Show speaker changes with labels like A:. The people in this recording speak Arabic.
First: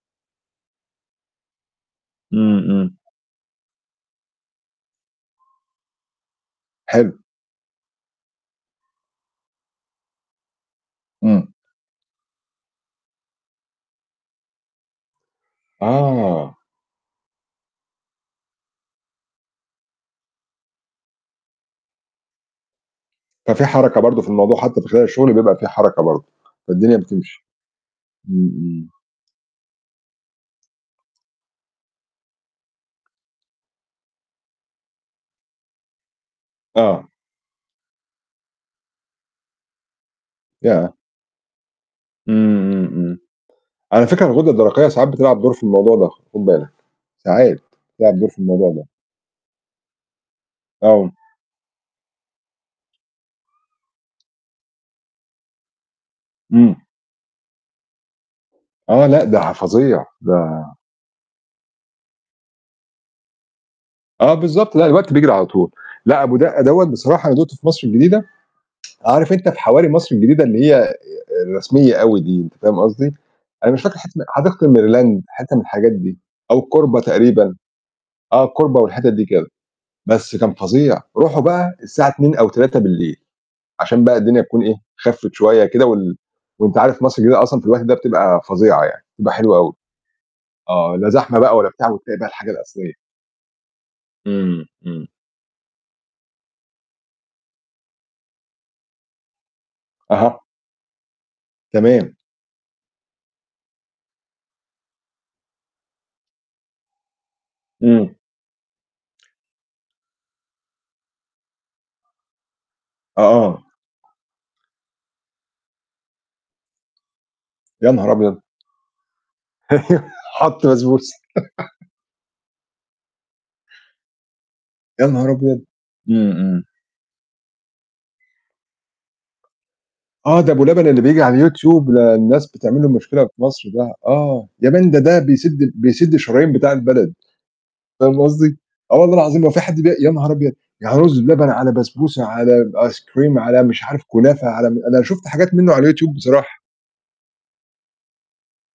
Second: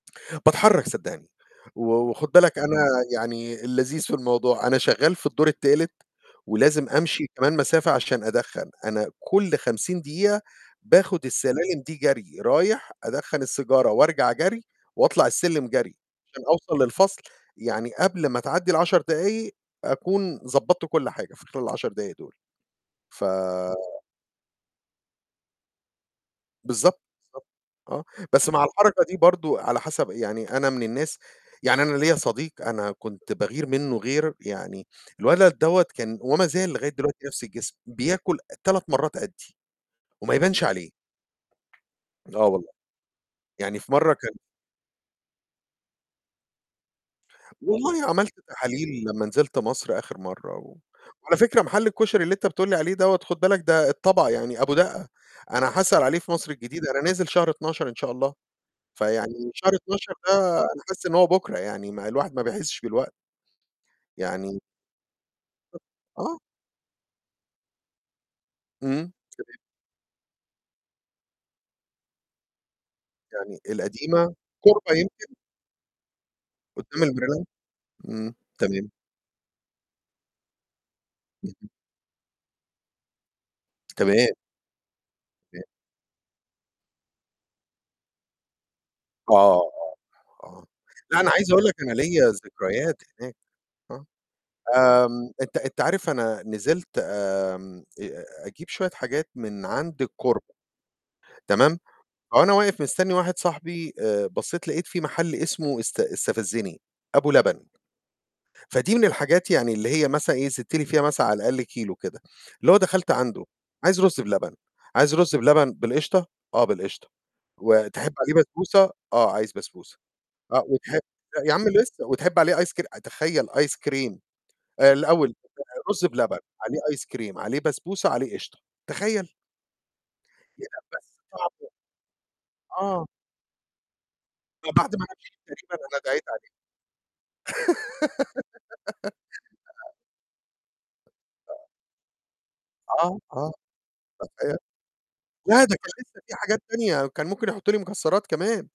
A: باتحرّك صدّقني، و وخُد بالك
B: امم،
A: أنا
B: امم.
A: يعني اللذيذ في الموضوع، أنا شغّال في الدور التالت ولازم
B: حلو.
A: أمشي كمان مسافة عشان أدخّن، أنا كلّ 50 دقيقة باخد
B: امم.
A: السلالم دي جَري، رايح أدخّن السيجارة وأرجع جَري، وأطلع السلم جَري، عشان
B: آه.
A: أوصل للفصل، يعني قبل ما تعدّي ال10 دقايق أكون ضبّطت كلّ حاجة، في خلال ال10 دقايق دول، ف
B: ففي حركة برضه في الموضوع، حتّى في خلال الشغل بيبقى فيه حركة برضه، فالدنيا
A: بالضبط،
B: بتمشي.
A: بالضبط، آه. بس
B: امم،
A: مع
B: امم.
A: الحركة دي برضه على حسب يعني أنا من الناس يعني أنا ليَّ صديق أنا كنت باغير منه غير، يعني الولد دوّة كان وما زال لغاية
B: آه.
A: دلوقتي نفْس الجسم، بياكل أ 3 مرّات قدّي، وما يبانش عليه!
B: ياه!
A: آه والله،
B: امم، امم، امم.
A: يعني في
B: على
A: مرّة
B: فكرة
A: كان
B: الغدّة الدرقيّة ساعات بتلعب دور في الموضوع ده، خُد بالك. ساعات،
A: والله
B: بتلعب دور
A: عملت
B: في الموضوع ده.
A: تحاليل لما نزلت مصر آخر مرّة و
B: آه.
A: وعلى فكرة محل الكشري اللي أنت بتقول لي عليه دوّة خد بالك ده الطبق يعني أبو دقّة. أنا هاسأل عليه في مصر
B: امم.
A: الجديدة، أنا نازل شهر 12 إن شاء الله.
B: آه، لأ
A: فيعني
B: ده
A: شهر
B: فظيع،
A: 12 ده،
B: ده
A: أنا حاسس إن هو بكرة يعني، ما الواحد ما بيحسش بالوقت.
B: آه
A: يعني
B: بالضبط، لأ الوقت بيجري على طول.
A: أ
B: لأ أبو
A: آه.
B: دقّة دوّة بصراحة أنا دُقته في مصر الجديدة،
A: امم،
B: عارف
A: تمام.
B: أنت في حوارى مصر الجديدة اللي هي آآ، الرسميّة أوي دي، أنت فاهم قصدي؟
A: يعني
B: أنا مش فاكر [unintelligible]
A: القديمة؟
B: حديقة
A: كوربة
B: الميريلاند،
A: يمكن؟
B: حتّة من الحاجات دي. أو الكوربة
A: قدّام المريلاند؟
B: تقريبًا.
A: امم،
B: آه الكوربة
A: تمام.
B: والحتت دي كده. بس كان فظيع. روحه
A: اهم.
B: بقى الساعة 02:00 أو 03:00، عشان بقى
A: تمام.
B: الدنيا تكون إيه خفّت شويّة
A: [unintelligible]
B: كده وال وأنت عارف مصر الجديدة أصلًا في الوقت ده بتبقى فظيعة يعني، بتبقى
A: آه،
B: حلوة أوي.
A: آه، آه.
B: آه لا
A: لأ أنا
B: زحمة
A: عايز
B: بقى
A: أقول
B: ولا
A: لك
B: بتاع
A: أنا
B: وتلاقي
A: ليَّ
B: بقى الحاجة الأصليّة.
A: ذكريات هناك، آه.
B: امم، امم.
A: آمم أنت أنت عارف أنا نزلت آمم، أ أجيب شويّة حاجات من عند
B: أها.
A: الكوربة. تمام؟
B: تمام.
A: فوأنا واقف مستنّي واحد صاحبي آآ، بصّيت لقيت في محل اسمه است استفزّني، أبو لبن.
B: امم.
A: فدي من الحاجات يعني اللي هي مثلًا إيه؟ زدت لي فيها مثلًا على الأقل كيلو كده. اللي هو دخلت
B: آه،
A: عنده،
B: آه.
A: "عايز رز بلبن." "عايز رز بلبن بالقشطة؟" "آه بالقشطة."
B: يا نهار
A: "وتحب عليه
B: أبيض!
A: بسبوسة؟" "آه عايز بسبوسة." أ
B: حُط
A: وتحب
B: بسبوسة.
A: يا عم لسّه، وتحب عليه ice cre تخيّل! ice cream! آآ
B: يا نهار
A: الأوّل
B: أبيض!
A: [unintelligible] رز
B: امم،
A: بلبن،
B: امم.
A: عليه ice cream، عليه بسبوسة، عليه قشطة، تخيّل!
B: آه ده أبو لبن
A: [unintelligible]
B: اللي
A: بس
B: بييجي على
A: طَعمه.
B: الYouTube، ده الناس بتعمل له
A: آه.
B: مشكلة في مصر ده. آه، يا man
A: بعد
B: ده
A: ما أنا
B: ده
A: مشيت
B: بيسد ال
A: تقريبًا أنا
B: بيسد
A: دعيت عليه.
B: الشرايين بتاع البلد، فاهم قصدي؟ آه والله العظيم هو في حد
A: [unintelligible]
B: بي يا نهار أبيض! يعني رز بلبن
A: [unintelligible]
B: على بسبوسة على ب Ice
A: آه،
B: cream
A: آه،
B: على مش عارف كنافة
A: تخيّل!
B: على م أنا شُفت حاجات
A: لا
B: منه
A: ده
B: على
A: كان
B: YouTube
A: لسّه في
B: بصراحة.
A: حاجات تانية، كان ممكن يحطوا لي مكسّرات كمان.